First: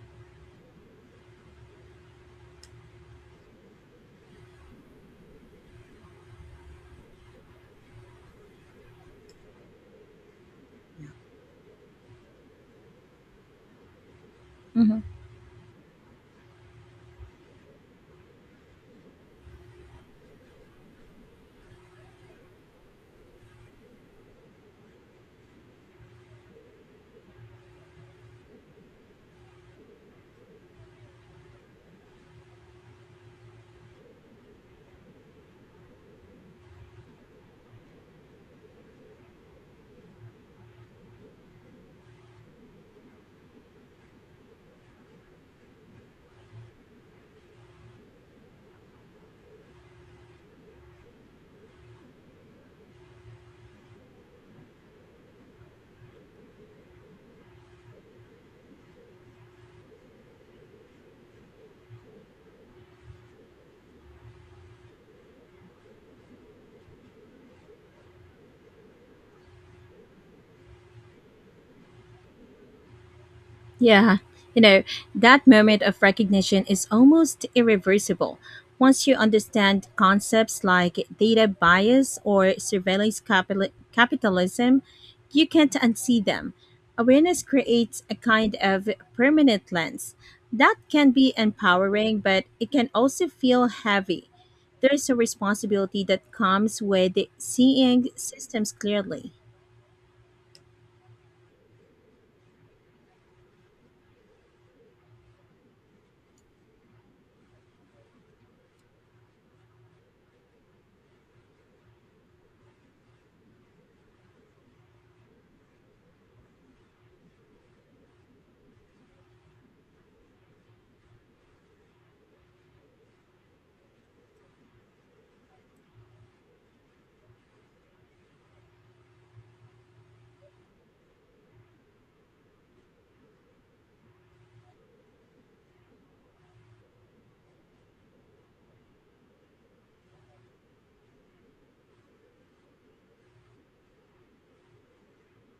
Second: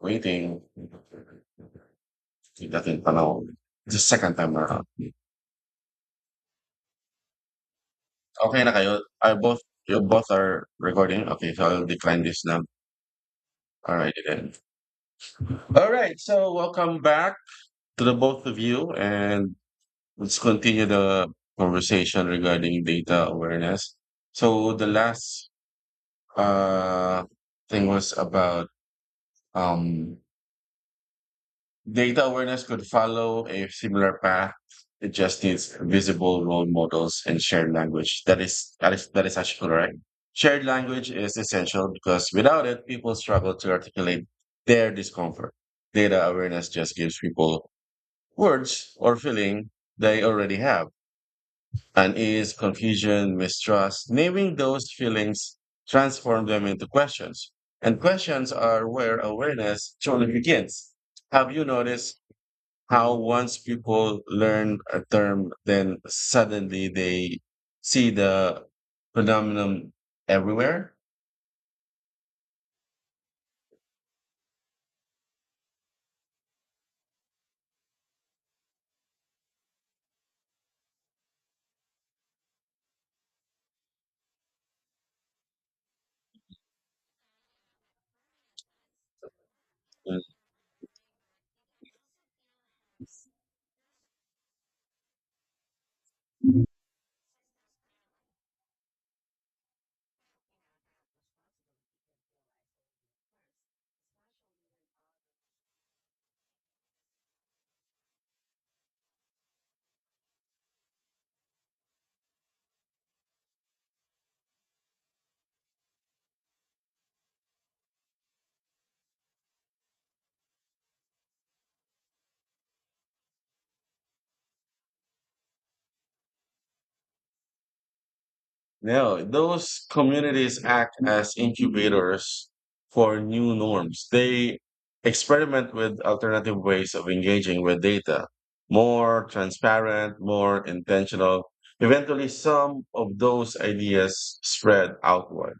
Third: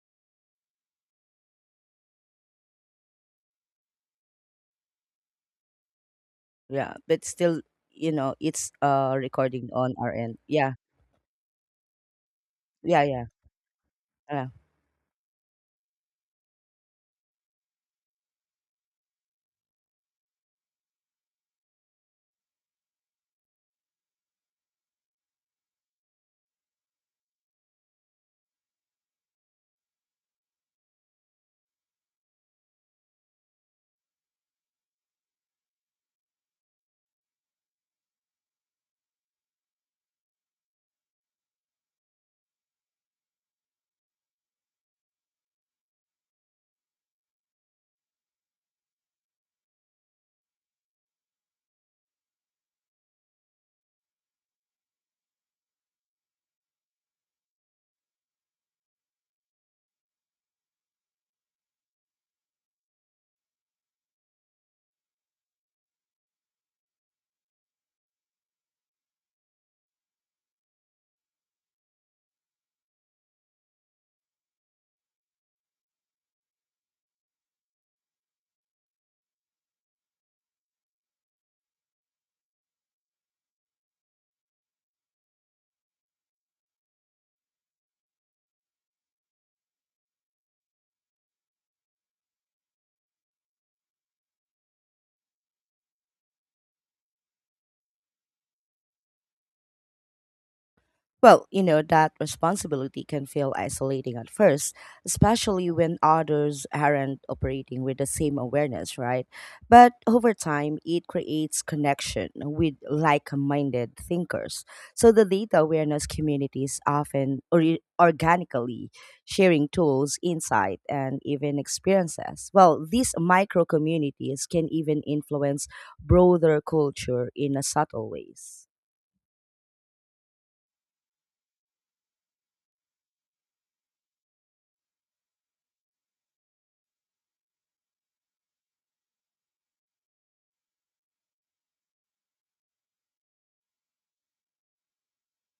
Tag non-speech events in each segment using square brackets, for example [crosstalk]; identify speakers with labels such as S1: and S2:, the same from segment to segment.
S1: Waiting. It doesn't. The second time around.
S2: Yeah, but still, you know,
S1: Okay
S2: it's
S1: na kayo? I both,
S2: recording on
S1: you
S2: our
S1: both
S2: end.
S1: are
S2: Yeah,
S1: recording? Okay, so I'll decline this now.
S2: yeah.
S1: Alright,
S2: uh,
S1: then.
S3: Mhm.
S1: Alright, so welcome back to the both of you and let's continue the conversation regarding data awareness. So the last uh thing was about um data awareness could follow a similar path. It just needs visible role models and shared language. That is actually correct. Shared language is essential because without it, people struggle to articulate their discomfort. Data awareness just gives people words or feeling they already have. Unease, confusion, mistrust. Naming those feelings transform them into questions. And questions are where awareness truly begins. Have you noticed how once people learn a term, then suddenly they see the phenomenon everywhere.
S3: Yeah, you know, that moment of recognition is almost irreversible. Once you understand concepts like data bias or surveillance capitalism, you can't unsee them. Awareness creates a kind of permanent lens. That can be empowering, but it can also feel heavy. There is a responsibility that
S1: Mm.
S3: comes with seeing systems clearly.
S2: Well, you know, that responsibility can feel isolating at first, especially when others aren't operating with the same awareness, right? But over time, it creates connection with like minded thinkers. So the data awareness communities organically sharing tools, insight, and even experiences. Well, these micro communities can even influence broader culture in a subtle ways.
S1: Now, those communities act as incubators for new norms. They experiment with alternative ways of engaging with data, more transparent, more intentional. Eventually, some of those ideas spread outward.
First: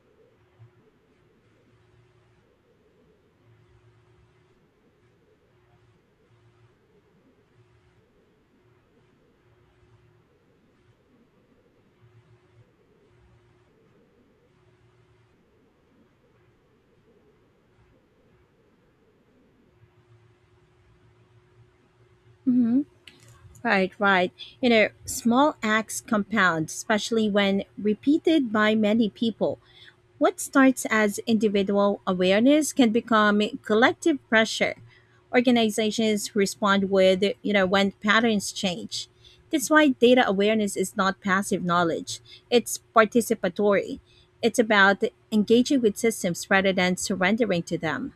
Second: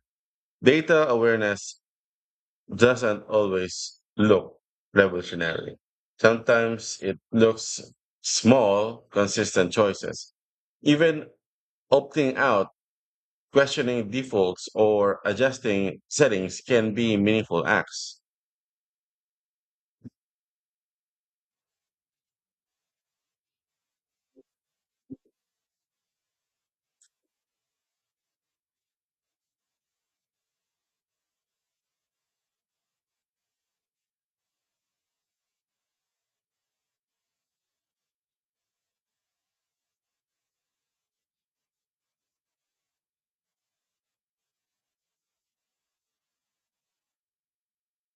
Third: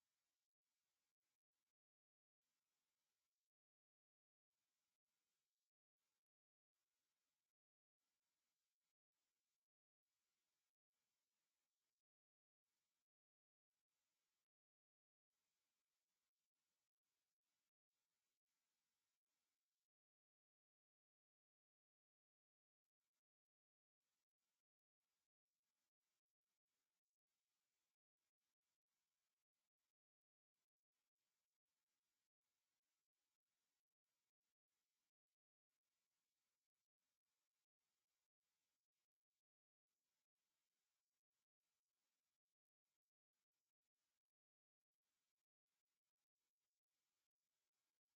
S1: Data awareness doesn't always look revolutionary. Sometimes it looks small, consistent choices. Even opting out, questioning defaults, or adjusting settings can be meaningful acts.
S3: Right, right. You know, small acts compound, especially when repeated by many people. What starts as individual awareness can become collective pressure. Organizations respond with, when patterns change. That's why data awareness is not passive knowledge, it's participatory. It's about engaging with systems rather than surrendering to them.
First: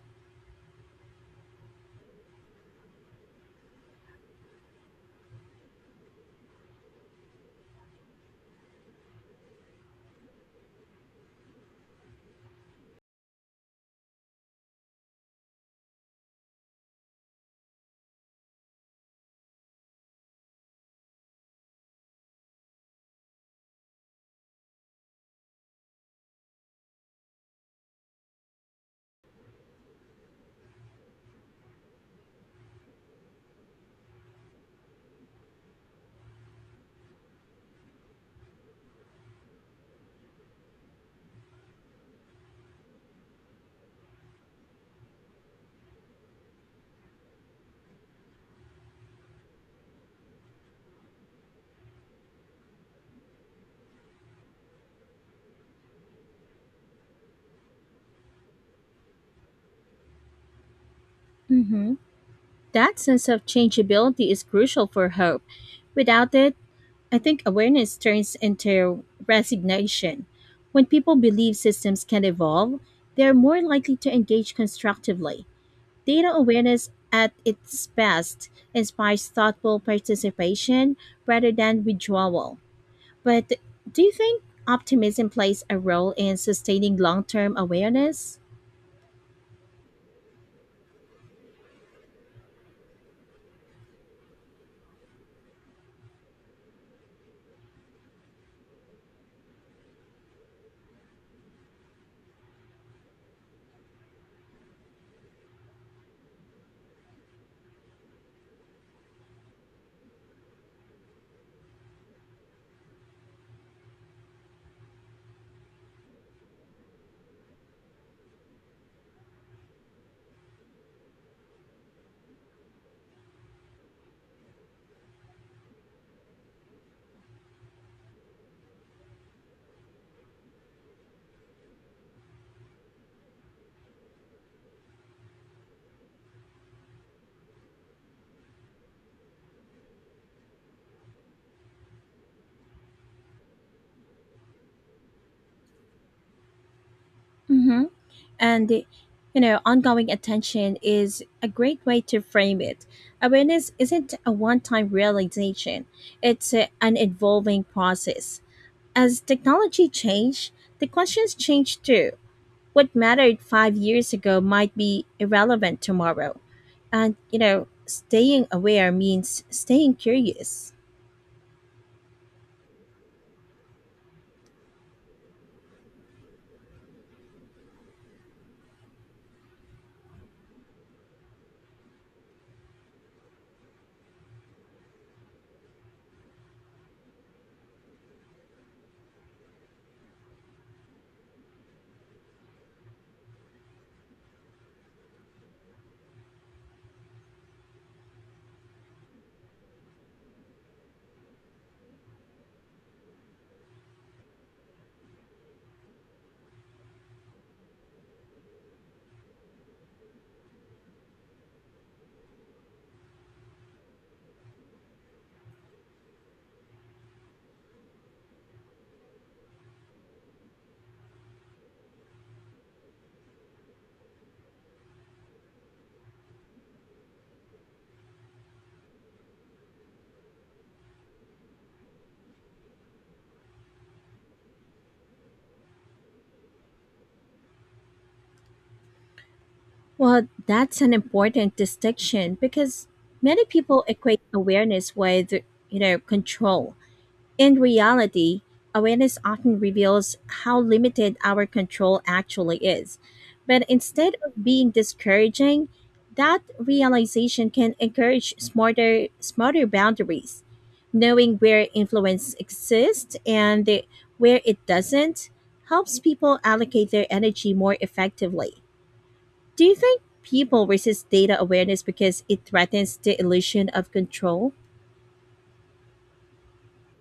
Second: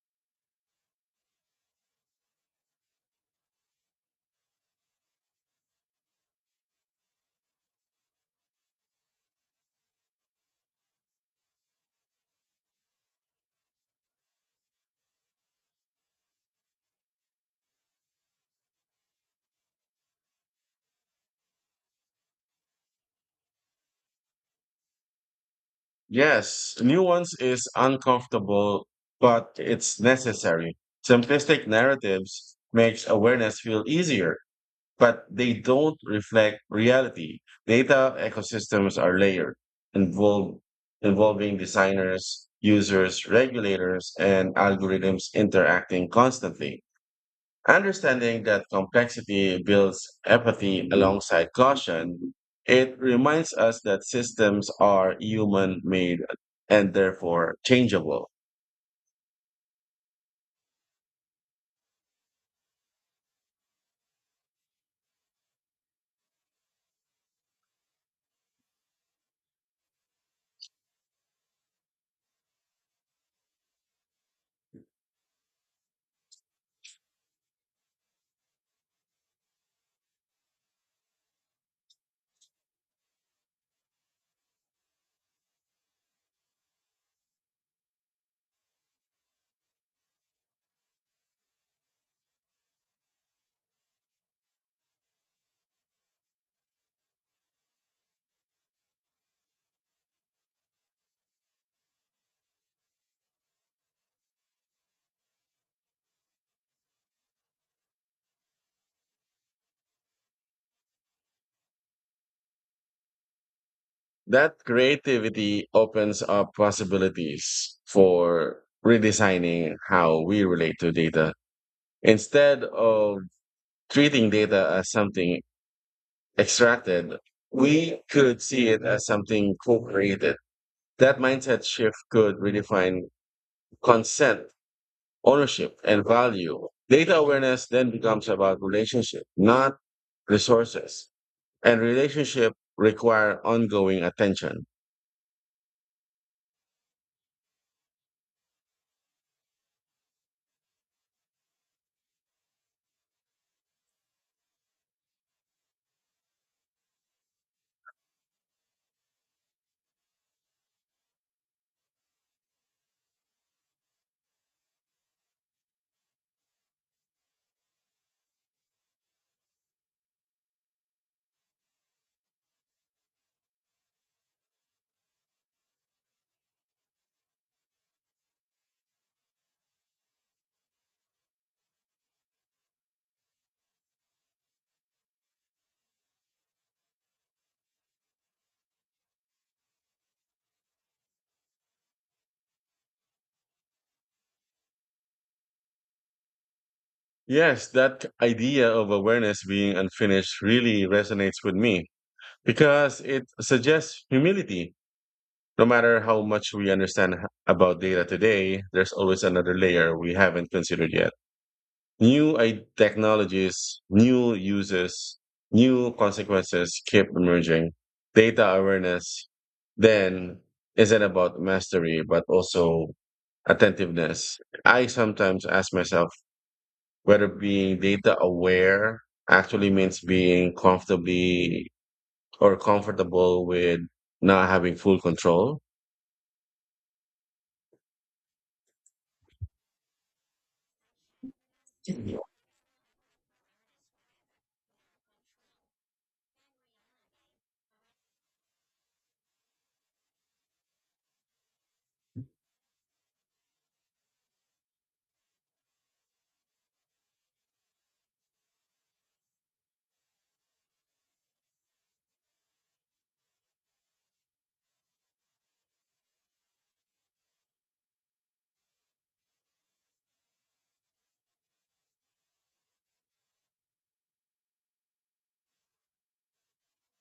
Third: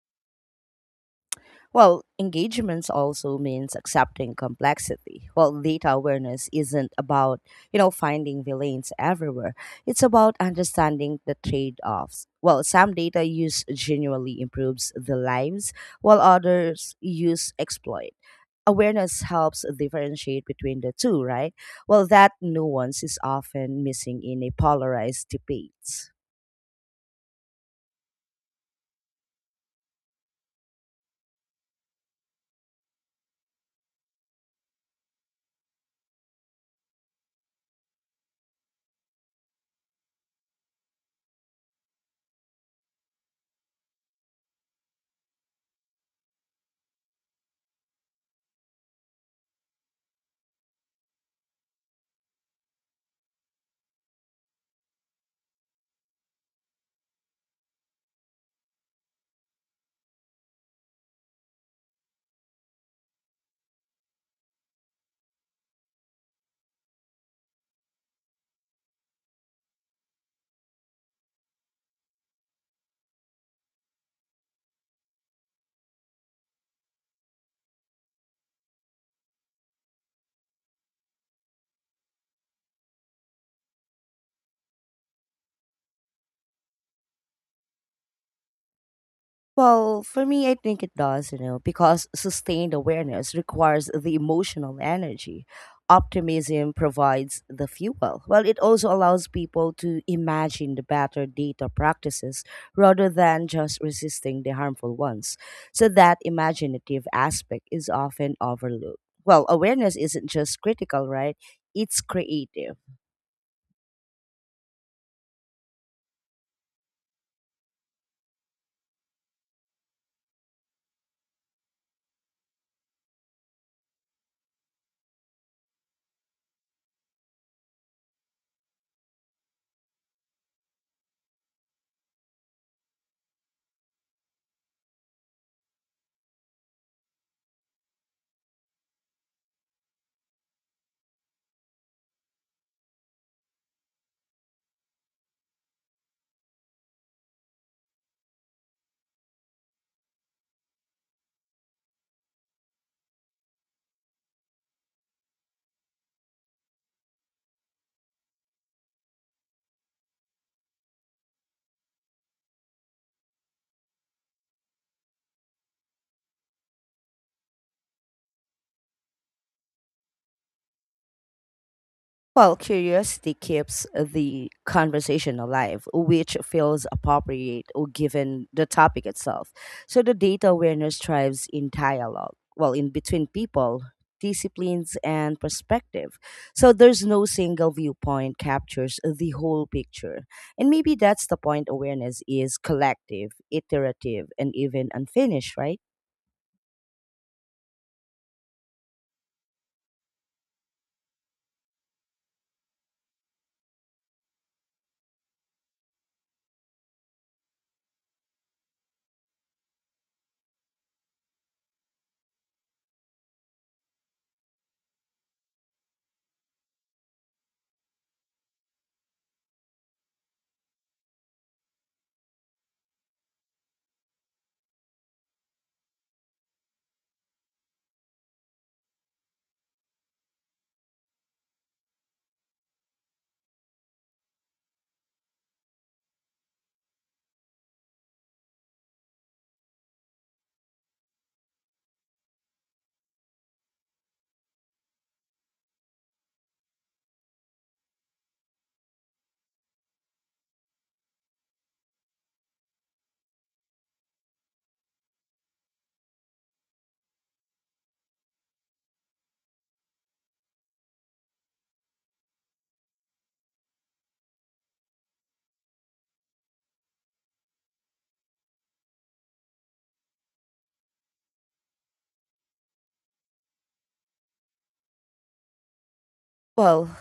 S2: Well, engagements also means accepting complexity. Well, data awareness isn't about, you know, finding villains everywhere. It's about understanding the trade-offs. Well, some data use genuinely improves the lives, while others use exploit. Awareness helps differentiate between the two, right? Well, that nuance is often missing in a polarized debate.
S1: Yes, nuance is uncomfortable, but it's necessary. Simplistic narratives makes awareness feel easier, but they don't reflect reality. Data ecosystems are layered, involve, involving designers, users, regulators, and algorithms interacting constantly. Understanding that complexity builds empathy alongside caution. It reminds us that systems are human made and therefore changeable.
S3: Hmm. That sense of changeability is crucial for hope. Without it, I think awareness turns into resignation. When people believe systems can evolve, they're more likely to engage constructively. Data awareness at its best inspires thoughtful participation rather than withdrawal. But do you think optimism plays a role in sustaining long term awareness?
S2: Well, for me, I think it does, you know, because sustained awareness requires the emotional energy. Optimism provides the fuel. Well, it also allows people to imagine the better data practices rather than just resisting the harmful ones. So, that imaginative aspect is often overlooked. Well, awareness isn't just critical, right? It's creative.
S1: That creativity opens up possibilities for redesigning how we relate to data. Instead of treating data as something extracted, we could see it as something co created. That mindset shift could redefine consent, ownership, and value. Data awareness then becomes about relationship, not resources. And relationship require ongoing attention.
S3: Hmm. And, you know, ongoing attention is a great way to frame it. Awareness isn't a one time realization, it's an evolving process. As technology changes, the questions change too. What mattered five years ago might be irrelevant tomorrow. And, you know, staying aware means staying curious.
S2: Well, curiosity keeps the conversation alive, which feels appropriate or given the topic itself. So the data awareness thrives in dialogue, well, in between people, disciplines, and perspective. So there's no single viewpoint captures the whole picture. And maybe that's the point awareness is collective, iterative, and even unfinished, right?
S1: Yes, that idea of awareness being unfinished really resonates with me because it suggests humility. No matter how much we understand about data today, there's always another layer we haven't considered yet. New technologies, new uses, new consequences keep emerging. Data awareness then isn't about mastery, but also attentiveness. I sometimes ask myself whether being data aware actually means being comfortably or comfortable with not having full control.
S3: Well, that's an important distinction because many people equate awareness with, you know, control. In reality, awareness often reveals how limited our control actually is. But instead of being discouraging, that realization can encourage smarter boundaries. Knowing where influence exists and where it doesn't helps people allocate their energy more effectively. Do you think people resist data awareness because it threatens the illusion of control?
S2: Well,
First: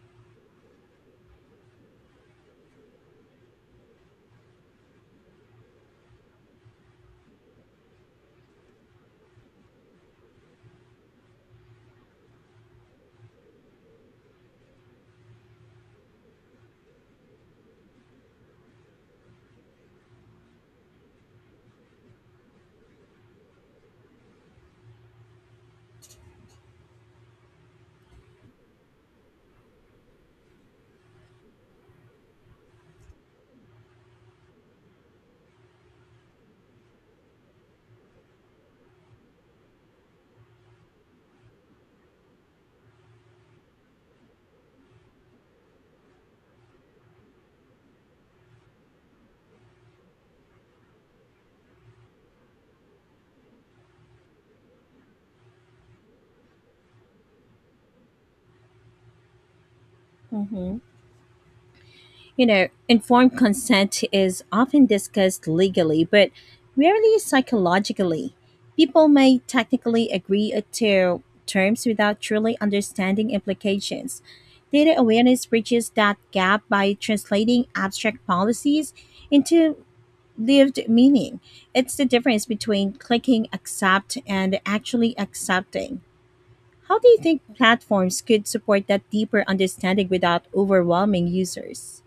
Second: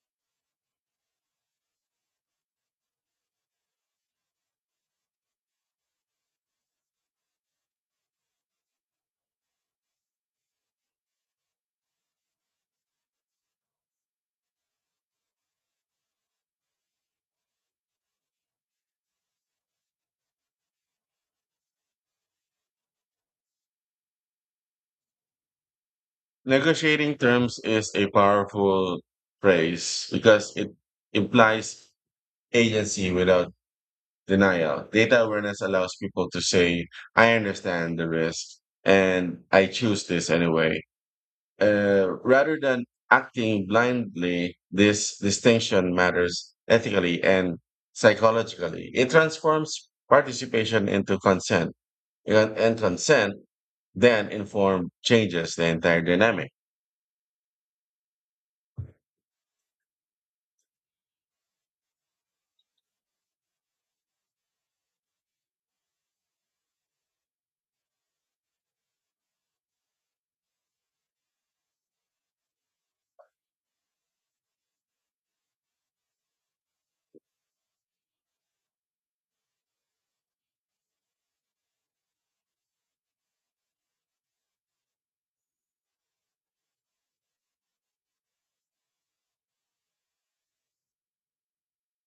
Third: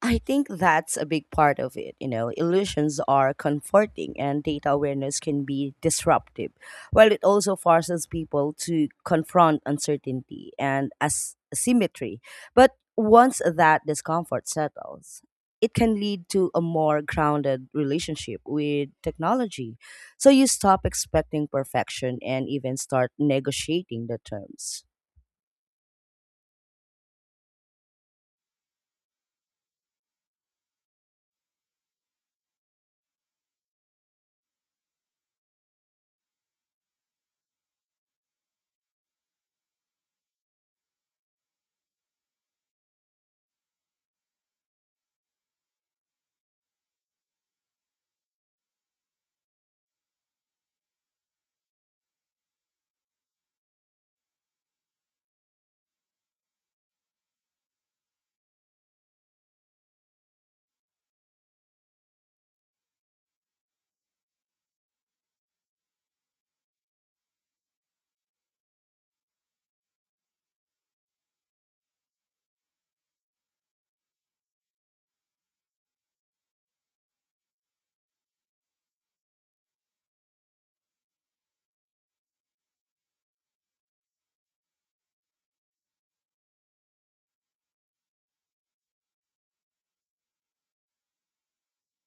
S2: I think that's a big part of it. You know, illusions are comforting and data awareness can be disruptive, while it also forces people to confront uncertainty and asymmetry. But once that discomfort settles, it can lead to a more grounded relationship with technology. So you stop expecting perfection and even start negotiating the terms.
S1: Negotiating terms is a powerful phrase because it implies agency without denial. Data awareness allows people to say, I understand the risk and I choose this anyway. Rather than acting blindly, this distinction matters ethically and psychologically. It transforms participation into consent, and consent then informed changes the entire dynamic.
S3: Hmm. You know, informed consent is often discussed legally, but rarely psychologically. People may technically agree to terms without truly understanding implications. Data awareness bridges that gap by translating abstract policies into lived meaning. It's the difference between clicking accept and actually accepting. How do you think platforms could support that deeper understanding without overwhelming users?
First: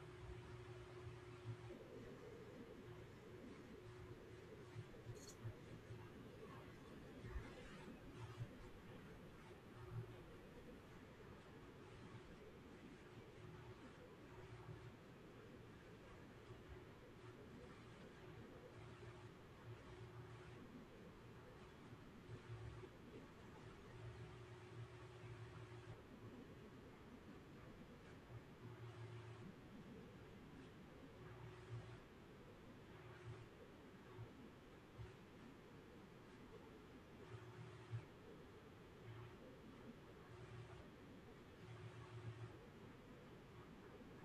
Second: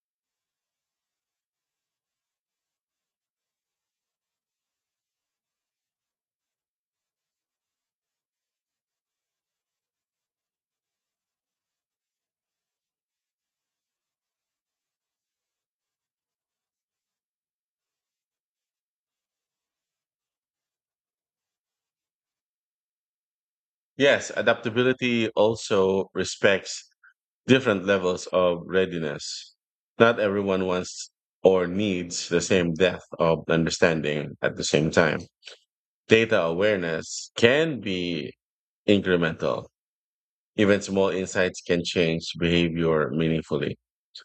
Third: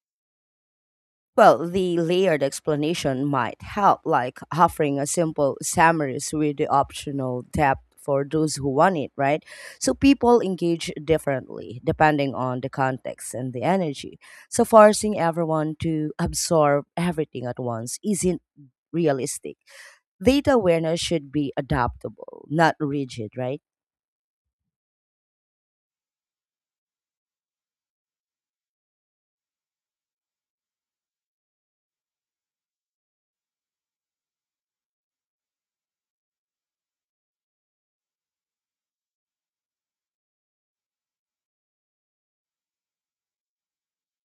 S2: Well, the layered explanation might help, like offering a simple summaries with the optional tab for those who want it, right? So people engage differently depending on the context and the energy. So forcing everyone to absorb everything at once isn't realistic. Data awareness should be adaptable, not rigid, right?
S1: Yes, adaptability also respects different levels of readiness. Not everyone wants or needs the same depth of understanding at the same time. Data awareness can be incremental. Even small insights can change behavior meaningfully.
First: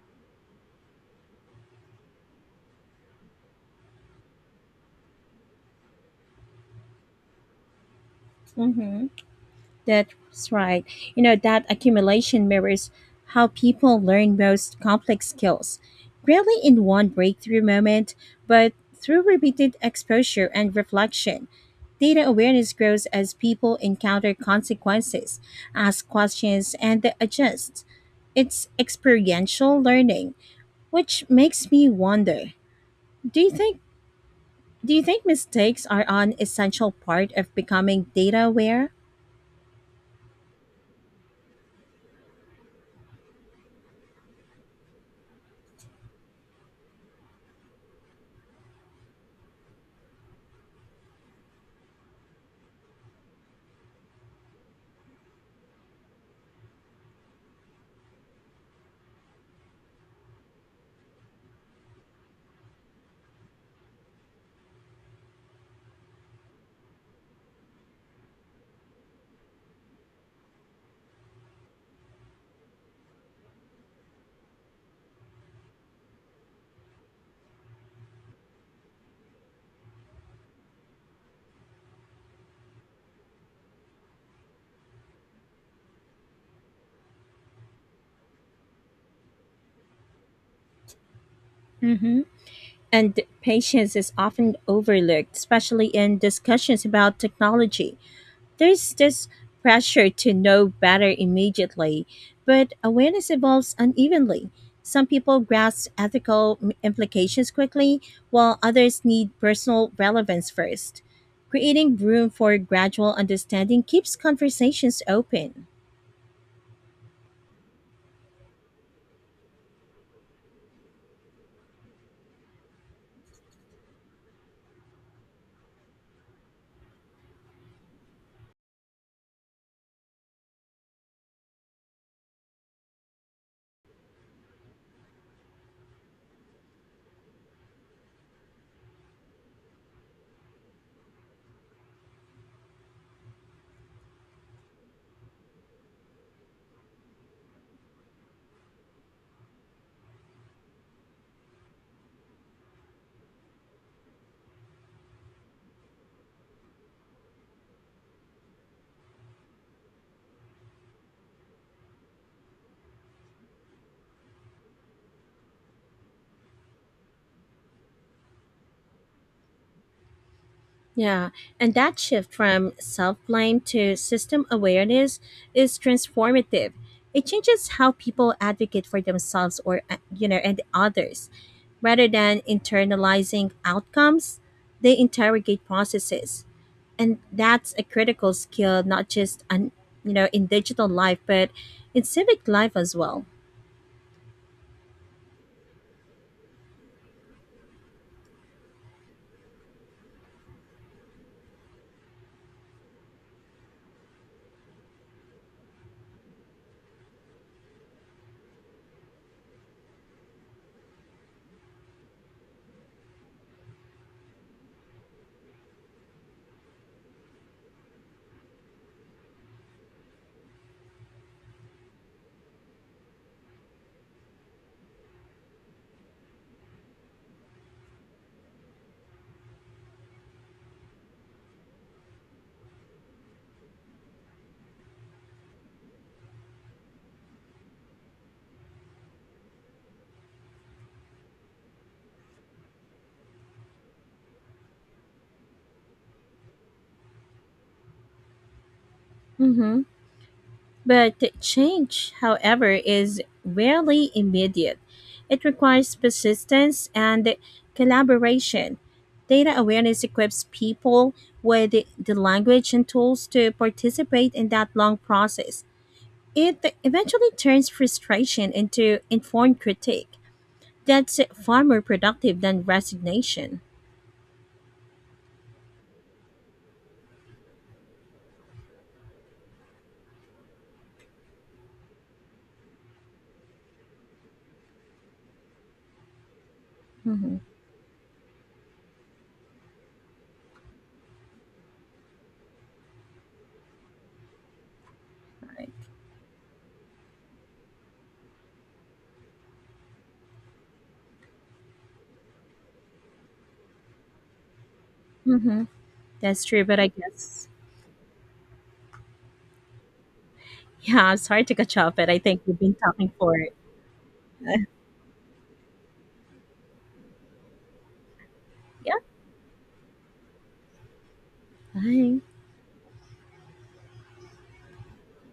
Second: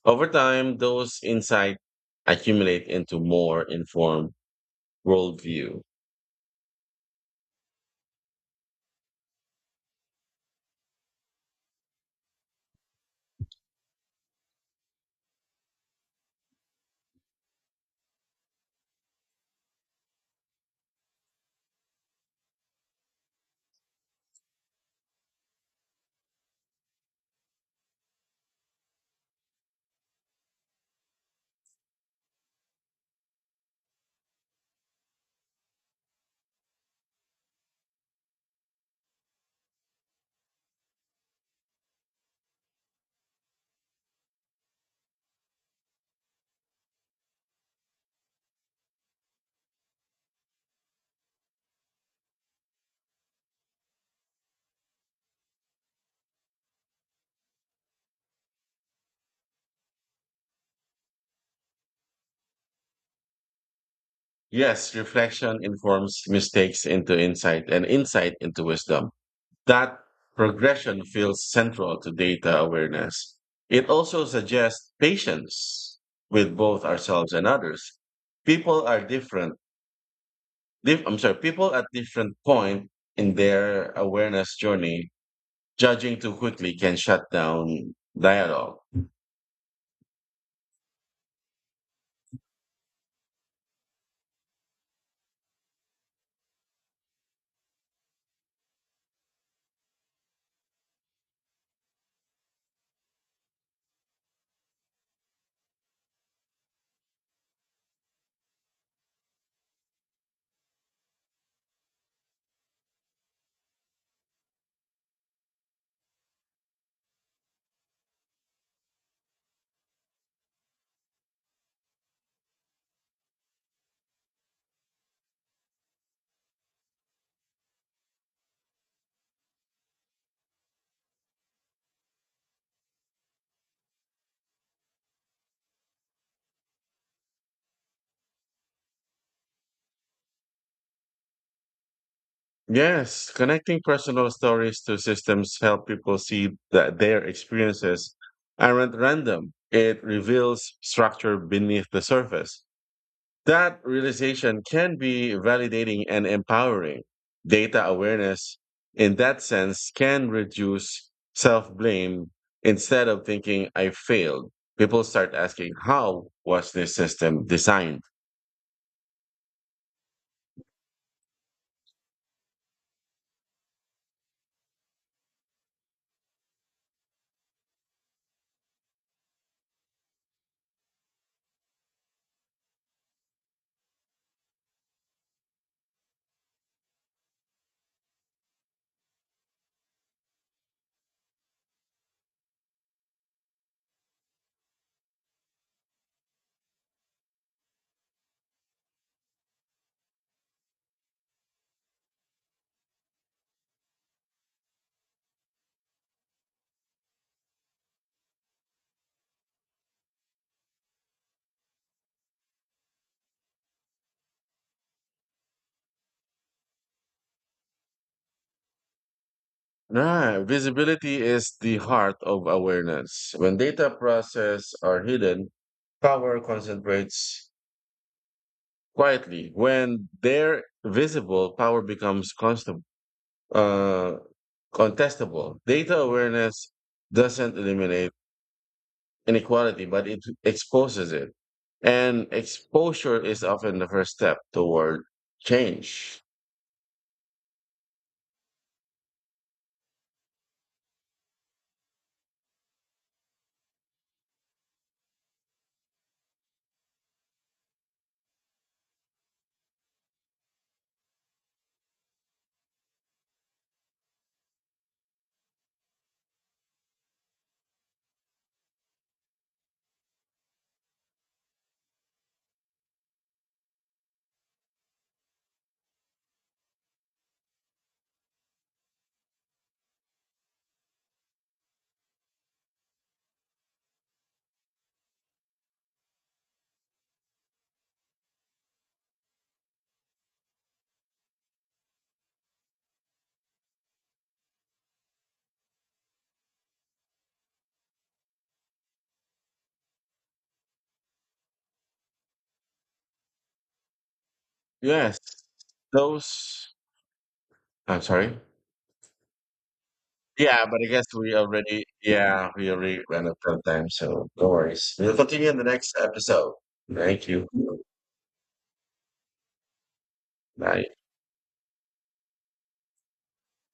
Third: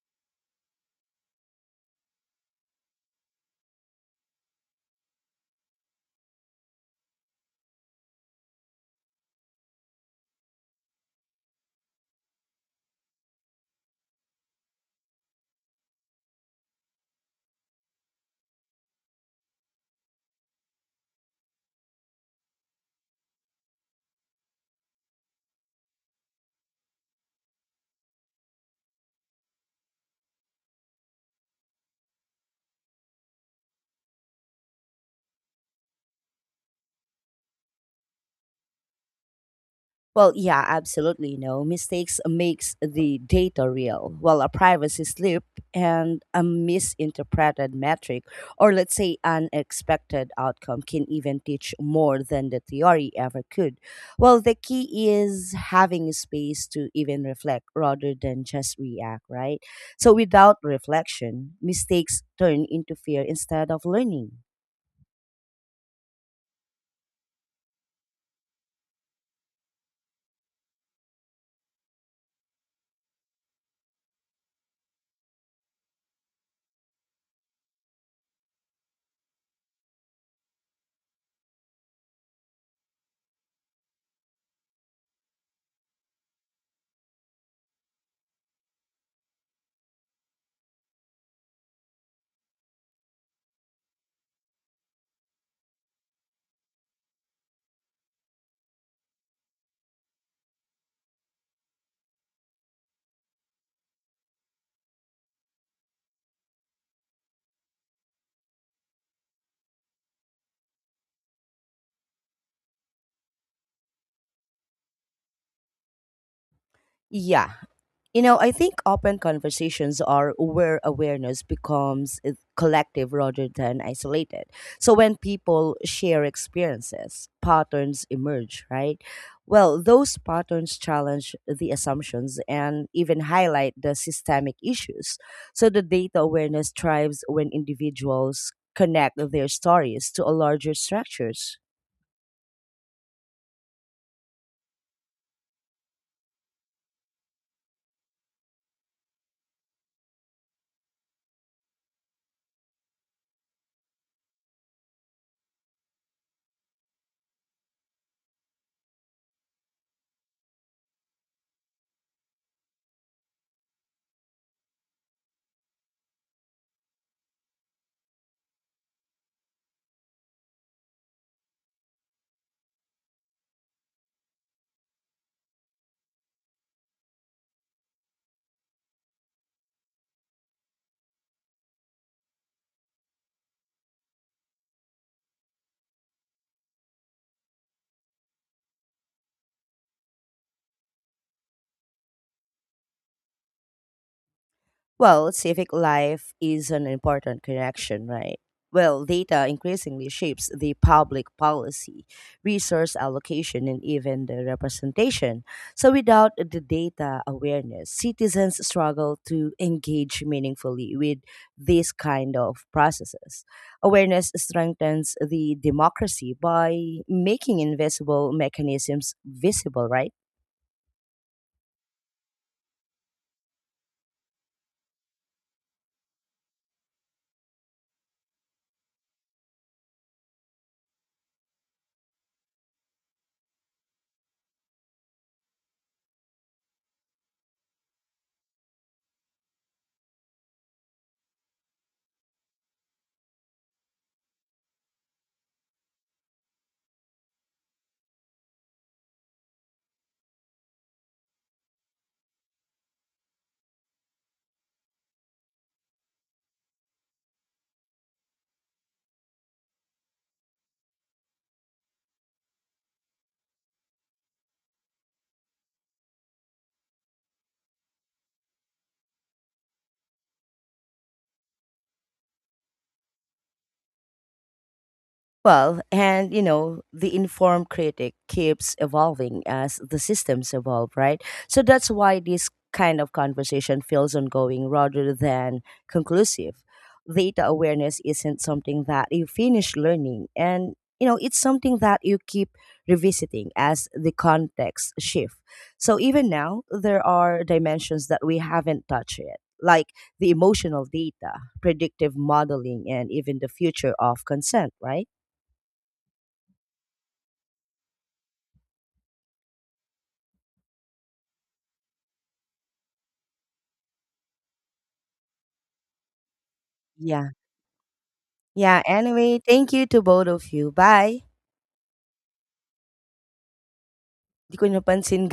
S1: Over time, those insights accumulate into more informed worldview.
S3: Hmm. That's right. You know, that accumulation mirrors how people learn most complex skills, rarely in one breakthrough moment, but through repeated exposure and reflection. Data awareness grows as people encounter consequences, ask questions, and adjust. It's experiential learning, which makes me wonder, do you think do you think mistakes are an essential part of becoming data aware?
S2: Well, yeah, absolutely. No mistakes makes the data real, while a privacy slip and a misinterpreted metric, or let's say unexpected outcome, can even teach more than the theory ever could. Well, the key is having space to even reflect rather than just react, right? So without reflection, mistakes turn into fear instead of learning.
S1: Yes, reflection informs mistakes into insight and insight into wisdom. That progression feels central to data awareness. It also suggests patience with both ourselves and others. People are different. Dif- I'm sorry, people at different point in their awareness journey. Judging too quickly can shut down dialogue.
S3: Hmm. And patience is often overlooked, especially in discussions about technology. There's this pressure to know better immediately, but awareness evolves unevenly. Some people grasp implications quickly, while others need personal relevance first. Creating room for gradual understanding keeps conversations open.
S2: Yeah, you know, I think open conversations are where awareness becomes collective rather than isolated. So when people share experiences, patterns emerge, right? Well, those patterns challenge the assumptions and even highlight the systemic issues. So the data awareness thrives when individuals connect their stories to a larger structures.
S1: Yes, connecting personal stories to systems help people see that their experiences aren't random. It reveals structure beneath the surface. That realization can be validating and empowering. Data awareness, in that sense, can reduce self blame. Instead of thinking I failed, people start asking, how was this system designed?
S3: Yeah, and that shift from self blame to system awareness is transformative. It changes how people advocate for themselves or and others. Rather than internalizing outcomes, they interrogate processes. And that's a critical skill, not just, on, you know, in digital life, but in civic life as well.
S2: Well, civic life is an important connection, right? Well, data increasingly shapes the public policy, resource allocation, and even the representation. So, without the data awareness, citizens struggle to engage meaningfully with these kind of processes. Awareness strengthens the democracy by making invisible mechanisms visible, right?
S1: Ah, visibility is the heart of awareness. When data process are hidden, power concentrates quietly. When they're visible, power becomes uh, contestable. Data awareness doesn't eliminate inequality, but it exposes it. And exposure is often the first step toward change.
S3: Mm-hmm. But change, however, is rarely immediate. It requires persistence and collaboration. Data awareness equips people with the language and tools to participate in that long process. It eventually turns frustration into informed critique. That's far more productive than resignation.
S2: Well, and you know, the informed critic keeps evolving as the systems evolve, right? So that's why this kind of conversation feels ongoing rather than conclusive.
S3: Hmm.
S2: Data awareness isn't something that you finish learning, and you know, it's something that you keep revisiting as the context shift. So even now, there are dimensions that we haven't touched yet, like the emotional data, predictive modeling, and even the future of consent, right?
S1: Yes,
S3: Hmm. That's true,
S1: those —
S3: but I guess,
S1: I'm sorry? Yeah, but I guess
S3: yeah, I'm
S1: we
S3: sorry to cut you
S1: already,
S3: off, but I think
S1: yeah,
S3: we've
S1: we
S3: been
S1: already
S3: talking
S1: ran
S3: for
S1: out
S3: it.
S1: of time, so no
S3: [laughs]
S1: worries. We'll continue in the next episode. Thank
S2: Yeah.
S1: you.
S2: Yeah,
S3: Yeah,
S2: anyway, thank you to both of you.
S1: Bye.
S2: Bye.
S3: bye.
S2: Di ko napansin [laughs]